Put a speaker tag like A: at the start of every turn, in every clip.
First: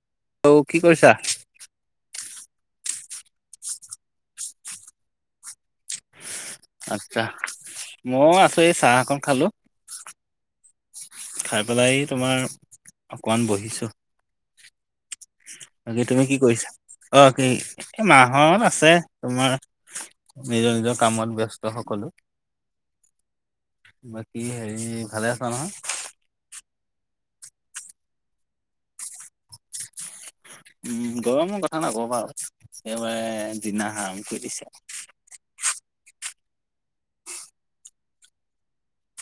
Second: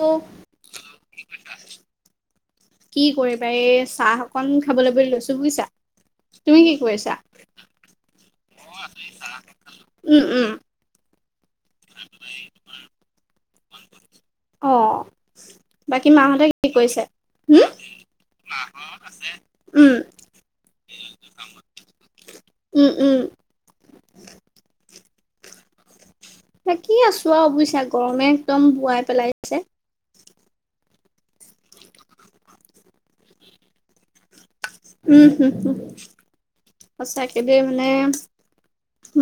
A: ত'
B: অ' কি কৰিছা?
A: কি কৰিবা এই চাহ অকণ খাবলৈ বুলি লৈছো, বুজিছা? তুমি কি কৰি আছা?
B: আচ্ছা মই আছোঁ এই চাহ অকণ খালো,
A: উম উম
B: খাই পেলাই তোমাৰ অকমান বহিছো।
A: অ'
B: বাকি
A: বাকী
B: তুমি কি
A: মাহঁতে
B: কৰিছা,
A: কৰিছে
B: অ' কি
A: হম
B: এই মাহত আছে তোমাৰ
A: উম
B: নিজৰ নিজৰ কামত ব্যস্ত সকলো।
A: উম, উম।
B: বাকী হেৰি ভালে আছা নহয়?
A: চোৱা বুইছা গৰমে একদম বোৱাই পেলাইছে।
B: উম, গৰমৰ কথা নকবা বাৰু একেবাৰে জিনা হাৰাম কৰি দিছে।
A: উম, হম, হম সঁচাকে দেই মানে।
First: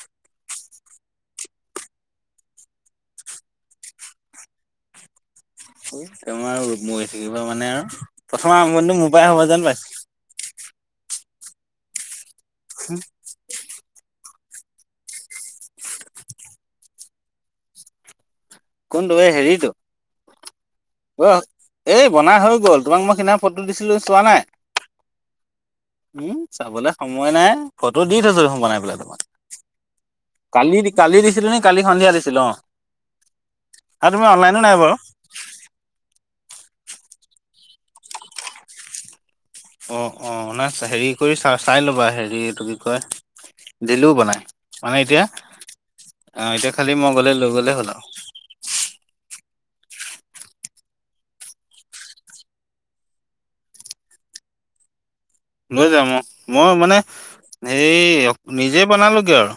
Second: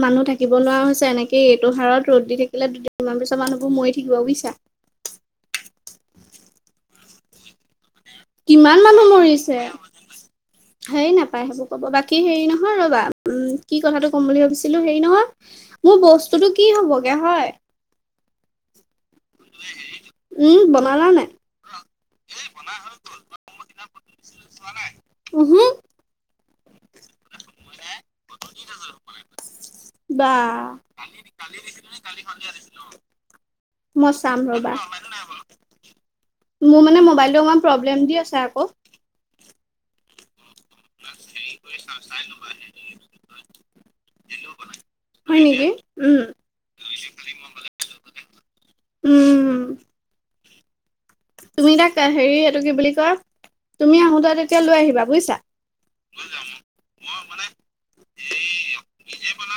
A: মানুহ থাকিব নোৱাৰা হৈছে, এনেকেই এইটো হাৰত ৰ'দ দি থাকিলে দুদিনমান পিছৰ মানুহবোৰ মৰি থাকিব বুজিছা।
B: টোমাৰ মৰি থাকিব মানে আৰু। প্ৰথম
A: কিমান
B: আৰম্ভণিটো মোৰ
A: মানুহ
B: পৰাই হ'ব
A: মৰিছে।
B: যেন পাইছো
A: হেই নাপায় সেইবোৰ কব বাকী হেৰি নহয় ৰবা উম, কি কথাটো। ক'ম বুলি ভাবিছিলোঁ হেৰি নহয় মোৰ বস্তুটো কি হ'বগে হয়।
B: কোনটো এই হেৰিটো।
A: উম। বনালা
B: ক
A: নাই
B: [unintelligible] এই বনাই হৈ গ'ল তোমাক মই সিদিনা ফটো দিছিলোঁ চোৱা নাই
A: উহু
B: উম। চাবলৈ সময় নাই ফটো দি থৈছোঁ দেখোন বনাই পেলাই তোমাক।
A: বা
B: কালি, কালি দিছিলোঁ নে কালি সন্ধিয়া দিছিলোঁ অ'। আৰু
A: মই
B: তুমি
A: চাম
B: অনলাইনো
A: ৰ'বা
B: নাই বাৰু।
A: মোৰ মানে মোবাইলটো অকমান প্ৰব্লেম দি আছে আকৌ।
B: অ', অ'নাই হেৰি কৰি চা চাই ল'বা হেৰি এইটো কি কয়। দিলোঁ বনাই মানে এতিয়া
A: হয় নেকি উম
B: আহ, এতিয়া খালি মই গ'লে লৈ গ'লে হ'ল আৰু।
A: উম। তুমি তাক হেৰি এইটো কি বুলি কয়, তুমি আহোতে তেতিয়া লৈ আহিবা বুজিছা।
B: লৈ যাম মই মানে এইে নিজে বনালোঁ গে আৰু।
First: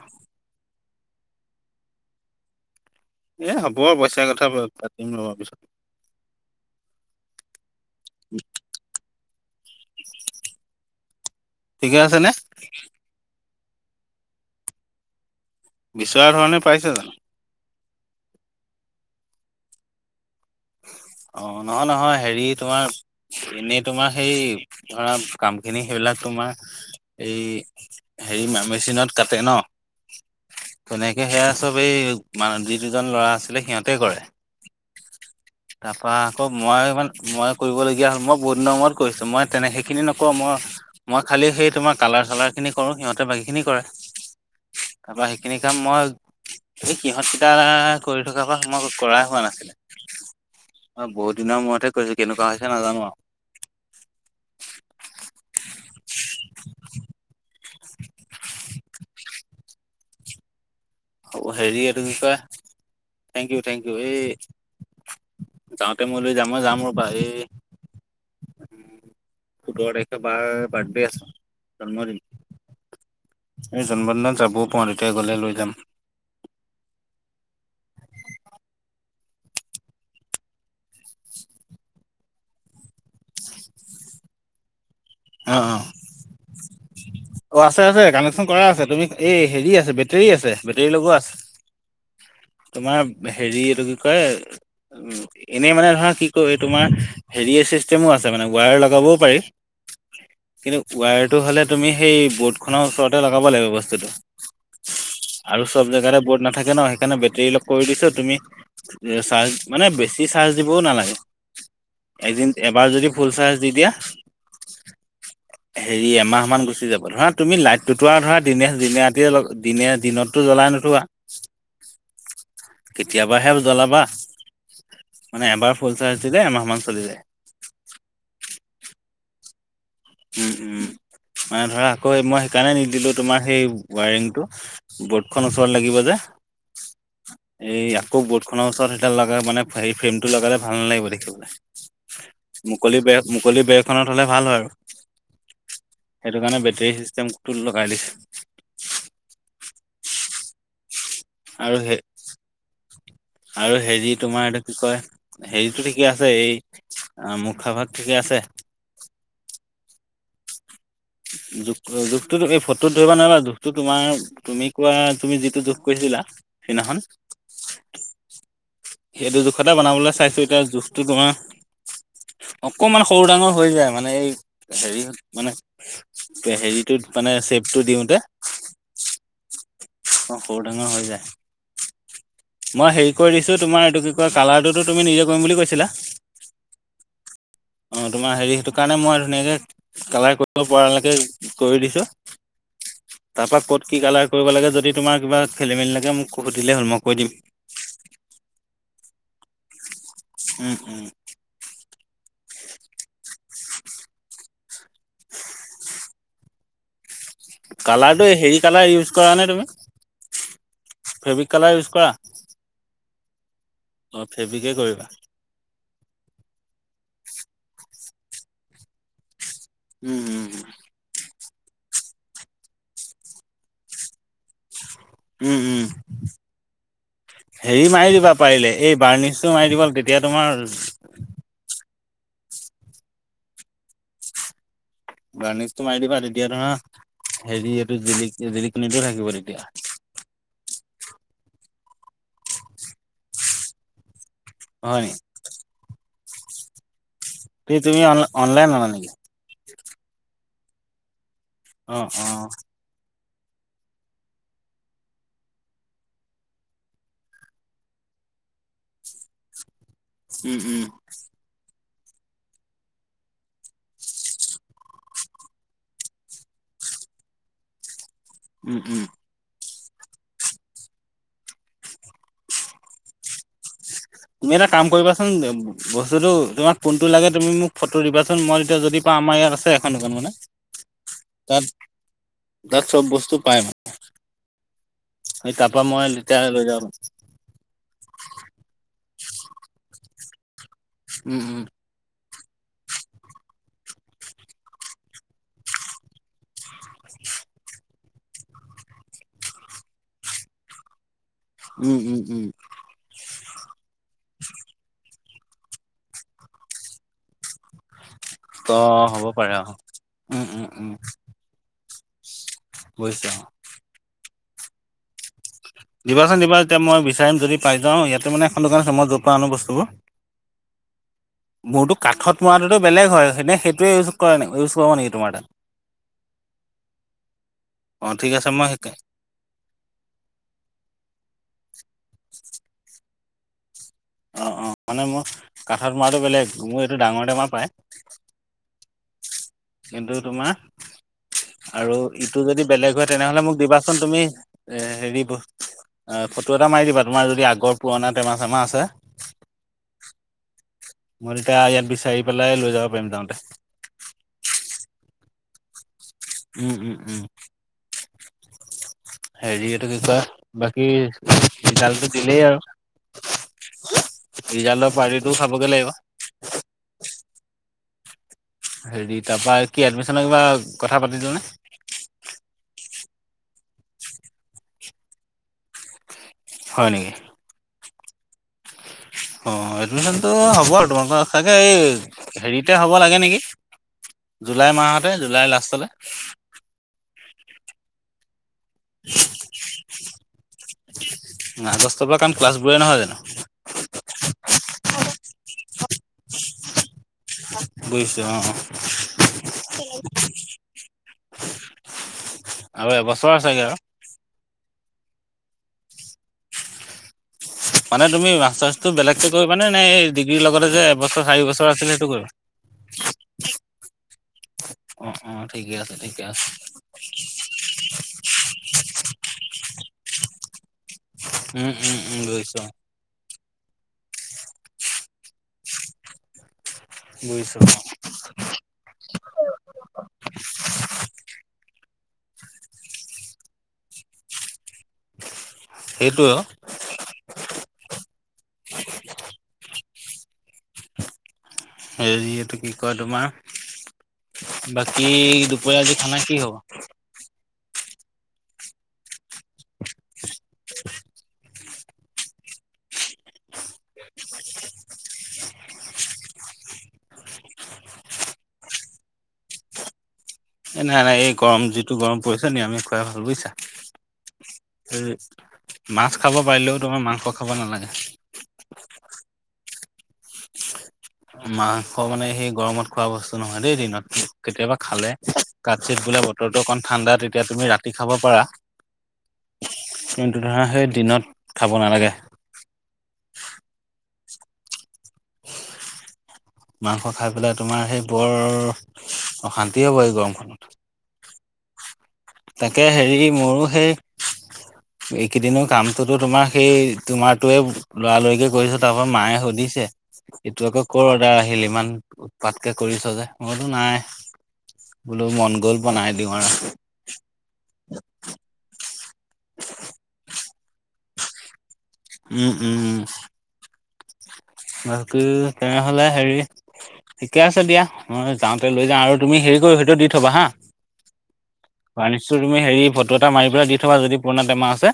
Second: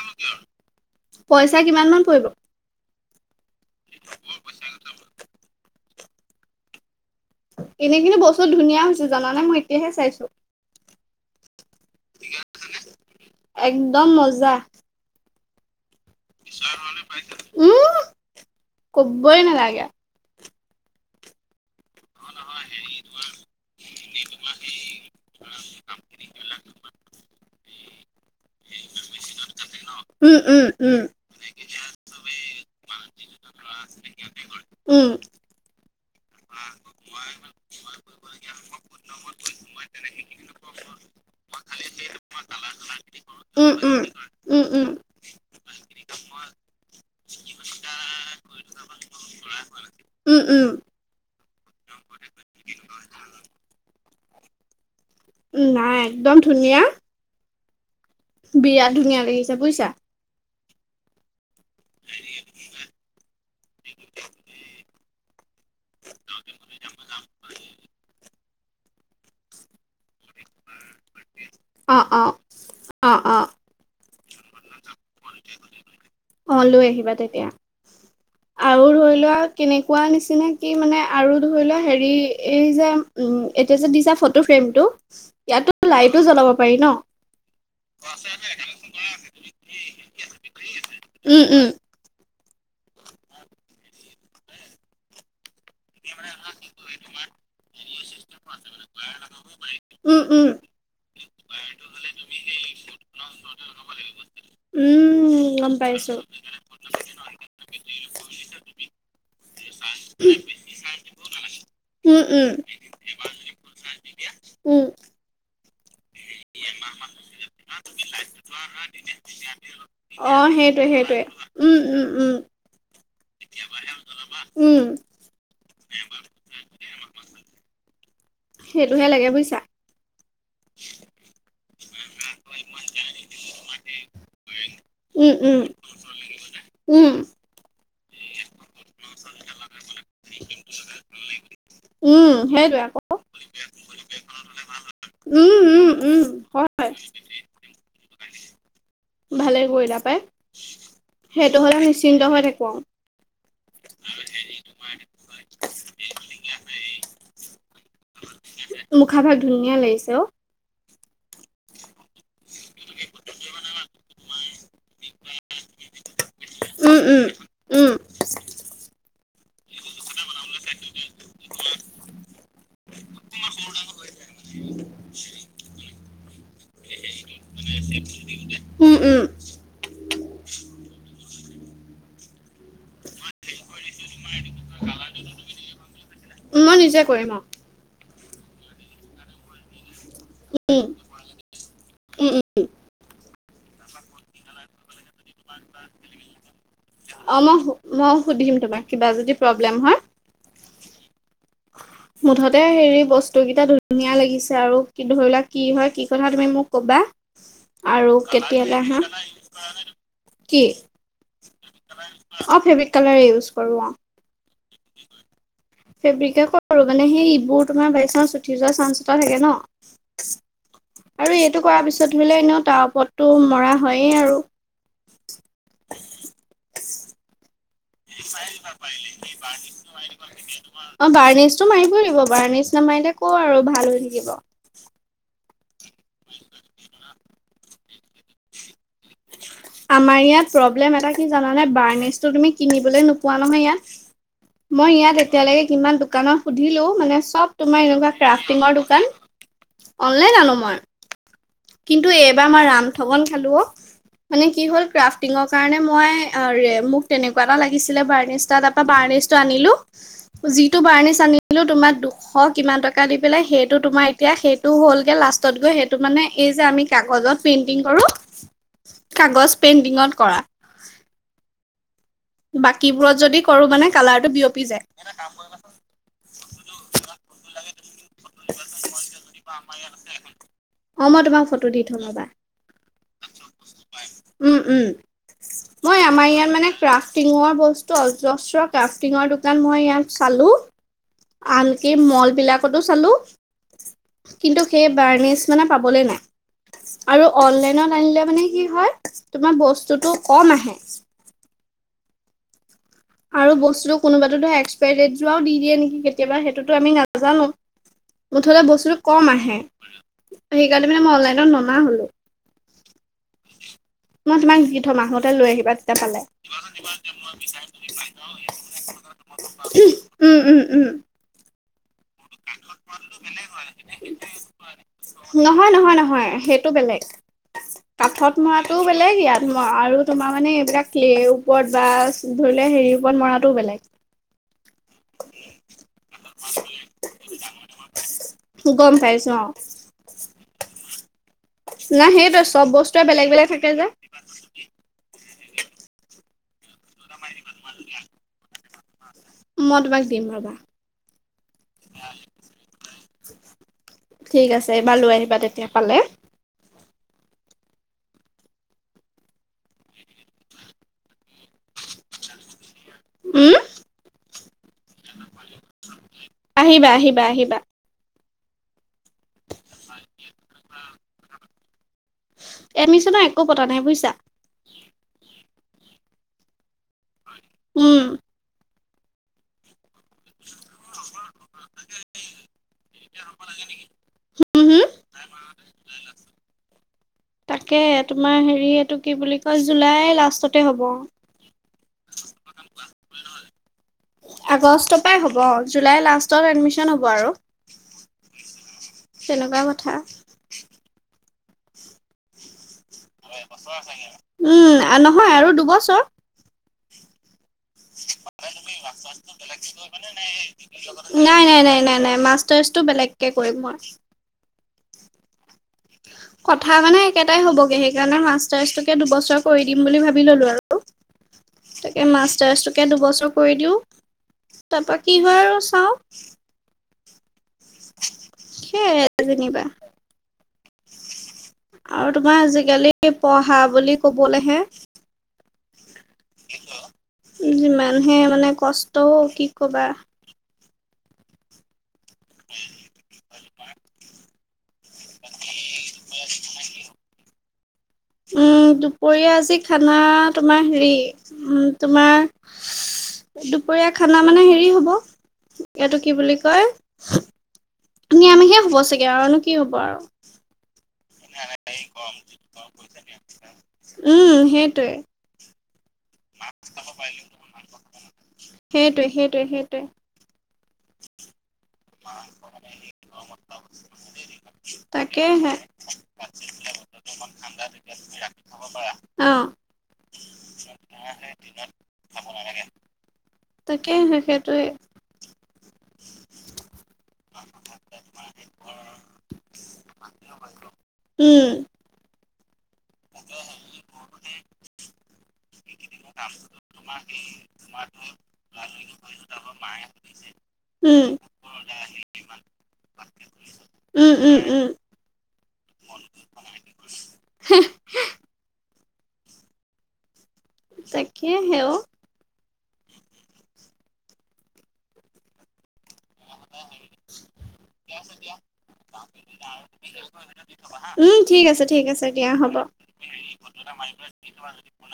A: পইচা কিমান মান পৰিব?
B: এই হ'ব আৰু পইচা কথা পাতিম ৰ'বা পিছত।
A: এনেই কিন্তু বস্তু ধুনীয়া হৈছে জানানে মই এতিয়াহে চাইছোঁ।
B: ঠিকে আছে নে?
A: একদম মজা।
B: বিচৰা ধৰণে পাইছে জানো
A: উম, কবই নালাগে।
B: অ', নহয়, নহয় হেৰি তোমাৰ এনেই তোমাৰ। সেই ধৰা কামখিনি সেইবিলাক তোমাৰ এই হেৰি মেচিনত। কাটে ন
A: উম উম
B: তেনেকে সেয়া চব এই। মান যি দুজন ল'ৰা আছিলে সিহঁতে কৰে।
A: উম।
B: তাৰ পৰা আকৌ মই ইমান মই কৰিবলগীয়া হ'ল, মই বহুত দিনৰ মূৰত কৰিছো মই তেনে সেইখিনি নকওঁ মই। মই খালি সেই তোমাৰ কালাৰ চালাৰ খিনি কৰো সিহঁতে বাকী খিনি
A: উম উম
B: কৰে।
A: উম উম
B: তাৰপৰা সেইখিনি কাম মই। এই সিহঁতকেইটা কৰি থকাৰ পৰা মই কৰা হোৱা নাছিলে।
A: উম উম উম
B: অ', বহুত দিনৰ মূৰতহে কৰিছোঁ কেনেকুৱা হৈছে নাজানো আৰু।
A: নাই একদম ধুনীয়া। বিৰাট ধুনীয়া লাগিছে বুজিছা।
B: আৰু হেৰি এটো কি কয় থেংক ইউ, থেংক ইউ এ যাওঁতে মই লৈ যাম, যাম ৰবা এ সোতৰ তাৰিখে বাৰ। বাৰ্ডে আছে
A: অ
B: জন্মদিন
A: অ অ অ
B: এই জন্মদিনত যাব। পতোই গ'লে লৈ যাম।
A: অ', লৈ আহিবা তেতিয়া। আৰু ধৰি লোৱা কেনেকুৱা নিচিনকেই মানে আৰু ধৰি লোৱা হেৰি এই যে। উম, এতিয়া যে দিছা ফটো ফ্ৰেমটো।
B: অ',
A: ইয়াতো
B: অ',
A: লাইটো জ্বলাব পাৰি ন
B: অ'আছে, আছে কানেকচন কৰা আছে তুমি এই হেৰি আছে। হেৰি আছে বেটেৰী লগোৱা আছে।
A: উম উম
B: তোমাৰ হেৰি এইটো কি কয়। এনেই মানে ধৰা, কি কয়, এই তোমাৰ হেৰি, এ, চিষ্টেমো আছে মানে, ৱায়াৰ লগাবও পাৰি।
A: উম উম
B: কিন্তু ৱায়াৰটো হ'লে তুমি সেই বৰ্ডখনৰ ওচৰতে লগাব লাগিব বস্তুটো।
A: উম
B: আৰু
A: গম
B: চব
A: পাইছো
B: জেগাতে বৰ্ড নাথাকে ন। সেইকাৰণে বেটেৰী কৰি দিছোঁ। তুমি [unintelligible] মানে বেছি চাৰ্জ দিবও নালাগে।
A: উম
B: এদিন,
A: উম
B: এবাৰ যদি ফুল চাৰ্জ দি দিয়া
A: উম
B: হেৰি, এমাহমান গুচি যাব। ধৰা, তুমি লাইটটো ধৰা, ধৰা দিনে-দিনে, ৰাতিয়ে লগাব, দিনে-দিনতো জ্বলাই নুঠোৱা
A: সেইটোৱেই, সেইটোৱেই। উম, উম, উম।
B: কেতিয়াবাহে জ্বলাবা
A: উম
B: মানে এবাৰ ফুল চাৰ্জ দিলে, এমাহমান চলি যায়।
A: সেইটোহে লাগে, বুজিছা।
B: উম, উম। মানে ধৰা, আকৌ মই সেইকাৰণে নিদিলোঁ। তোমাৰ সেই ৱায়াৰিংটো
A: উম
B: বৰ্ডখনৰ
A: উম
B: ওচৰতে লাগিব যে
A: উম
B: এইয়া আকৌ বৰ্ডখনৰ ওচৰত সেইডাল লগালে মানে, ফ্ৰেমটো লগালে ভাল নালাগিব দেখিবলৈ।
A: উম সেইটোৱে
B: মুকলি
A: আকৌ
B: বেৰত, মুকলি বেৰখনত হ'লে ভাল হয় আৰু
A: উম উম উম
B: সেইটো কাৰণে
A: হয়
B: বেটেৰী চিষ্টেমটো লগাই দিছে।
A: ভালে কৰিলা পায়। সেইটো
B: আৰু
A: হ'লে
B: হে
A: নিশ্চিন্ত হৈ থাকোঁ আৰু।
B: আৰু হেৰি, তোমাৰ এইটো কি কয়, হেৰিটো ঠিকে আছে? এই মুখাভাগ ঠিকে আছে? ছে
A: মুখাভাগ ধুনীয়া লাগিছে, অ'।
B: জোখ কৰা জোখ তো তুমি ফটোত ধৰিব নোৱাৰা। জোখটো তোমাৰ, তুমি কোৱা, তুমি যিটো জোখ কৈছিলা
A: উম
B: সেইদিনাখন [inaudible]
A: উম উম
B: সেইটো জোখতেই বনাবলৈ চাইছোঁ। এতিয়া জোখটো তোমাৰ অকণমান সৰু-ডাঙৰ হৈ যায় মানে, এই হেৰি, মানে হেৰিত মানে চেপটো দিওঁতে,
A: উম উম
B: অ', সৰু-ডাঙৰ হৈ যায়। মই হেৰি কৰি দিছোঁ। তোমাৰ এইটো কি কয়, কালাৰটোতো তুমি নিজে কৰিম বুলি কৈছিলা।
A: মই নিজে কৰিম আৰু
B: অ' তোমাৰ হেৰি, সেইটো কাৰণে মই ধুনীয়াকৈ কালাৰ কৰিব
A: উম,
B: পৰালৈকে কৰি দিছোঁ।
A: উম, উম।
B: তাৰ পৰা ক'ত কি কালাৰ কৰিব লাগে, যদি তোমাৰ কিবা খেলি মেলি লাগে মোক সুধিলেই হ'ল মই কৈ দিম
A: অ', মই, মই সুধিম তোমাক, কিবা যদি প্ৰব্লেম হয়
B: উম, উম।
A: মুঠতে হেৰি, বস্তুকেইটা ধুনীয়া লাগিছে। আৰু কি, ধৰি লোৱা, কি হয় কি কথা তুমি মোক ক'বা আৰু
B: কালাৰটো হেৰি
A: কেতিয়ালৈ
B: কালাৰ ইউজ
A: আহা,
B: কৰা নে তুমি
A: কি?
B: ফেব্ৰিক কালাৰ ইউজ কৰা
A: অ', ফেব্ৰিক কালাৰেই ইউজ কৰোঁ, অ'।
B: ফেব্ৰিকে কৰিবা
A: ফেব্ৰিকেই কৰোঁ মানে, সেই সেইবোৰ তোমাৰ [unintelligible] [unintelligible] যোৱা চান্স এটা থাকে ন?
B: উম, উম, উম।
A: তো কৰা পিছত ধৰি লোৱা, এনেও তাৰ ওপৰতটো মৰা হয়েই আৰু
B: উম, উম। হেৰি মাৰি দিবা পাৰিলে এই বাৰ্ণিছটো মাৰি দিবা তেতিয়া তোমাৰ
A: অ', বাৰ্ণিছটো মাৰিম। কৰিব। বাৰ্ণিছ নামাৰিলে কৰ আৰু ভাল হৈ থাকিব।
B: বাৰ্ণিছটো মাৰি দিবা। তেতিয়া তোমাৰ হেৰি, এইটো জিলিকি যে জিলিক জিলিকনিটো থাকিব তেতিয়া
A: আমাৰ ইয়াত প্ৰব্লেম এটা কি জানানে, বাৰ্ণিছটো তুমি কিনিবলৈ নোপোৱা নহয় ইয়াত। মই
B: হয় নি?
A: ইয়াত এতিয়ালৈকে কিমান দো কানত সুধিলোঁ মানে, চব
B: তে
A: তোমাৰ
B: তুমি
A: এনেকুৱা
B: অন অনলাইন
A: ক্ৰাফটিঙৰ
B: অনা নেকি?
A: দোকান অনলাইন আনোঁ মই। কিন্তু
B: অ',
A: এইবাৰ
B: অ'।
A: মই ৰাম ঠগন খালো অ। মানে কি হ'ল, ক্ৰাফটিঙৰ কাৰণে মই, মোক তেনেকুৱা এটা লাগিছিলে, বাৰ্ণিছ এটা, তাৰপৰা বাৰ্ণ ৰ্ণিছটো আনিলে,
B: উম,
A: যিটো
B: উম।
A: বাৰ্ণিছ আনিলে তোমাৰ দুশ কিমান টকা দি পেলাই, সেইটো তোমাৰ এতিয়া সেইটো হ'লগে, লাষ্টত গৈ সেইটো মানে এইযে আমি কাগজত পেইন্টিং কৰো।
B: উম উম।
A: পেইণ্টিঙত কৰা। বাকীবোৰত যদি কৰো মানে কালাৰটো
B: তুমি
A: বিয়পি
B: এটা
A: যায়
B: কাম কৰিবাচোন, বস্তুটো তোমাক কোনটো লাগে তুমি মোক ফটো দিবাচোন, মই এতিয়া যদি পাওঁ আমাৰ ইয়াত আছে এখন দোকান মানে,
A: অ মই তোমাক
B: তাত,
A: ফটো দি থম ৰ'বা
B: তাত চব বচ
A: উম উম।
B: সেই তাৰপা
A: মই আমাৰ
B: তেতিয়া
A: ইয়াত
B: লৈ
A: মানে
B: যাব পাৰিম।
A: ক্ৰাফ্টিঙৰ বস্তু অজস্ৰ ক্ৰাফ্টিঙৰ দো কান মই ইয়াত চালোঁ,
B: উম, উম,
A: আনকি ম'ল বিলাকতো চালোঁ, কিন্তু সেই বাৰ্নিচ মানে পাবলৈ নাই। আৰু অনলাইনত আনিলে মানে কি হয়? তোমাৰ বস্তুটো কম আহে।
B: উম, উম, উম।
A: আৰু বস্তুটো কোনোবাতোটো ধৰ, এক্সপাৰী ডেট যোৱাও দি দিয়ে নেকি কেতিয়াবা? সেইটোতো আমি নাজানো। মুঠতে বস্তুটো
B: ত' হ'ব
A: কম
B: পাৰে
A: আহে,
B: অ'। উম, উম, উম
A: সেইকাৰণে মানে মই অনলাইনত ননা হ'লো।
B: বুজিছোঁ।
A: মই তোমাক দি থ'ম, আহোতে লৈ আহিবা তেতিয়া পালে।
B: অ', ইয়াতে মানে এখন দোকান আছে, মই যৰ পৰা আনো বস্তুবোৰ।
A: উম উম উম।
B: বহুতো কাঠত মৰাটোতো বেলেগ হয়, এনে সেইটোৱে ইউজ কৰা ইউজ কৰিব নেকি তোমাৰ তাত।
A: নহয় নহয় নহয় সেইটো বেলেগ
B: অ ঠিক
A: কাঠত
B: আছে মই
A: মৰাটোওঁ
B: শিকাই
A: বেলেগ, ইয়াত আৰু তোমাৰ মানে এইবিলাক ওপৰত বা ধৰিলোৱা, হেৰিৰ ওপৰত মৰাটোও বেলেগ।
B: অ', অ', মানে মোৰ কাঠত মৰাটো বেলেগ, মোৰ এইটো ডাঙৰ টেমা পায়।
A: গম পাইছো অ
B: কিন্তু তোমাৰ আৰু
A: না
B: ইটো
A: সেইটোৱে
B: যদি
A: চব
B: বেলেগ
A: বস্তুৱে
B: হয়, তেনেহলে
A: বেলেগ
B: মোক
A: থাকে যে
B: দিবাচোন তুমি, এ হেৰি অ', ফটো এটা মাৰি দিবা, তোমাৰ যদি আগৰ পুৰণা টেমা চেমা আছে।
A: মই তোমাক দিম ৰবা
B: মই তেতিয়া ইয়াত বিচাৰি পেলাই লৈ যাব পাৰিম,
A: ঠিক
B: যাওঁতে।
A: আছে এইবাৰ লৈ আহিবা তেতিয়া, পালে।
B: উম, উম, উম। হেৰি এইটো কি কয়, বাকী ৰিজাল্টটো দিলেই আৰু,
A: উম
B: ৰিজাল্টৰ পাৰ্টিটো খাবগে লাগিব
A: আহিবা, আহিবা, আহিবা।
B: হেৰি তাৰপৰা কি এডমিচনৰ কিবা কথা পাতিছানে?
A: এডমিচনৰ একো পতা নাই বুজিছা।
B: হয় নেকি?
A: উম।
B: অ', এডমিচনতো হ'ব আৰু তোমালোকৰ তাকে এই হেৰিতেই হ'ব লাগে নেকি?
A: উম
B: জুলাই
A: হম
B: মাহতে, জুলাই লাষ্টলৈ।
A: তাকেহে, তোমাৰ হেৰি এইটো কি বুলি কয়, জুলাইৰ লাষ্টতে হ'ব।
B: আগষ্টৰ পৰা কাৰণ ক্লাছবোৰে নহয় জানো
A: আগষ্টৰ পৰাই হ'ব, জুলাই লাষ্টত এডমিচন হ'ব আৰু।
B: বুজিছো অহ।
A: তেনেকুৱা কথা
B: আৰু এবছৰ আছেগে আৰু।
A: উম, নহয় আৰু দুবছৰ।
B: মানে তুমি মাষ্টাৰ্ছটো বেলেগকে কৰিবানে নে এই ডিগ্ৰীৰ লগতে যে এবছৰ চাৰি
A: নাই, নাই,
B: বছৰ
A: নাই,
B: আছিলে
A: নাই,
B: সেইটো
A: নাই মাচ
B: কৰিবা?
A: মাষ্টাৰ্ছটো বেলেগে কৰিম মই।
B: অ', অ', ঠিকেই আছে, ঠিক
A: কথা মানে একেটাই হ'বগে, সেইকাৰণে মাষ্টাৰছটোকে দুবছৰ কৰি দিম বুলি ভাবি ললোঁ আৰু।
B: উম, উম,
A: তাকে
B: উম, বুজিছোঁ অ',
A: মাষ্টাৰছটোকে দুবছৰ কৰি দিওঁ, তাৰপৰা কি হয় আৰু চাওঁ।
B: বুজিছোঁ।
A: সেয়াই যেনিবা। আৰু তোমাৰ আজিকালি পঢ়া বুলি কবলৈহে
B: সেইটোয়ে।
A: সেই মানে কষ্ট কি ক'বা।
B: হেৰি, এইটো কি কয় তোমাৰ বাকী দুপৰীয়া আজি খানা কি হ'ব?
A: উম, দুপৰীয়া আজি খানা তোমাৰ হেৰি, উম, তোমাৰ দুপৰীয়া খানা মানে হেৰি হ'ব, এইটো কি বুলি কয় নিৰামিষে হ'ব চাগে, আৰুনো কি হ'ব আৰু
B: এই নাই, নাই, এই গৰম যিটো গৰম পৰিছে, নিৰামিষ খুৱাই ভাল বুজিছা।
A: উম সেইটোৱে।
B: মাছ খাব পাৰিলেও, তোমাৰ মাংস খাব নালাগে।
A: সেইটোৱে, সেইটোৱে, সেইটোৱে।
B: মাংস মানে সেই গৰমত খোৱা বস্তু নহয় দেই দিনত, কেতিয়াবা খালে
A: তাকেহে
B: কাৎচিৎ বোলে ব বতৰটো অকণ ঠাণ্ডা, তেতিয়া তুমি ৰাতি খাব পাৰা।
A: অ
B: কিন্তু ধৰা, সেই দিনত খাব নালাগে।
A: তাকেই, সেইটোৱে।
B: মাংস খাই পেলাই তোমাৰ সেই বৰ অশান্তি হ'ব এই গৰমখনত।
A: উম।
B: তাকে হেৰি, মোৰো সেই এইকেইদিনো কামটোতো তোমাৰ সেই তোমাৰটোৱে লৰালৰিকে কৰি আছো, তাৰ পৰা মায়ে সুধ দিছে, এইটো আকৌ ক'ৰ
A: উম
B: অৰ্ডাৰ আহিল, ইমান উৎপাতকে কৰিছ যে মইতো নাই
A: উম উম উম
B: বোলো মন গ'ল, বনাই দিওঁ আৰ।
A: হ। তাকে হে অ'।
B: উম, উম, উম। বাকী তেনেহ'লে হেৰি ঠিকে আছে দিয়া, মই যাওঁতে লৈ যাওঁ আৰু তুমি হেৰি কৰি সেইটো দি থবা হা।
A: উম ঠিক আছে ঠিক আছে দিয়া
B: ফাৰ্চটো
A: হ'ব
B: তুমি হেৰি ফটো এটা মাৰি পেলাই দি থবা যদি পুৰণা টেমা আছে,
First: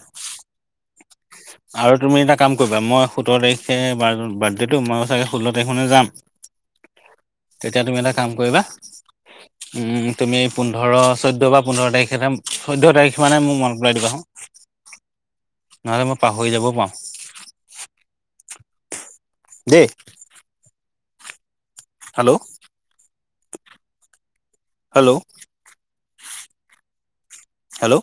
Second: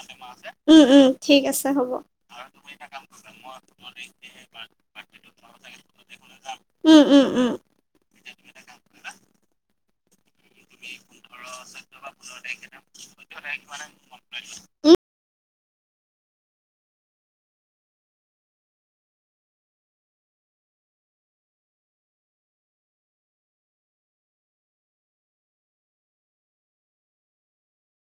A: উম উম ঠিক আছে হ'ব
B: আৰু তুমি এটা কাম কৰিবা, মই সোতৰ তাৰিখে বাৰ্থডেটো মই চাগে ষোল্ল তাৰিখমানে
A: উম উম উম
B: তেতিয়া তুমি এটা কাম কৰিবা, উম তুমি পোন্ধৰ, চৈধ্য বা পোন্ধৰ তাৰিখে, চৈধ্য তাৰিখ মানে মোক মনত পেলাই দিবা চোন।
A: উম
B: নহলে মই পাহৰি যাব পাৰো। দেই। Hello, hello. হেল্ল'।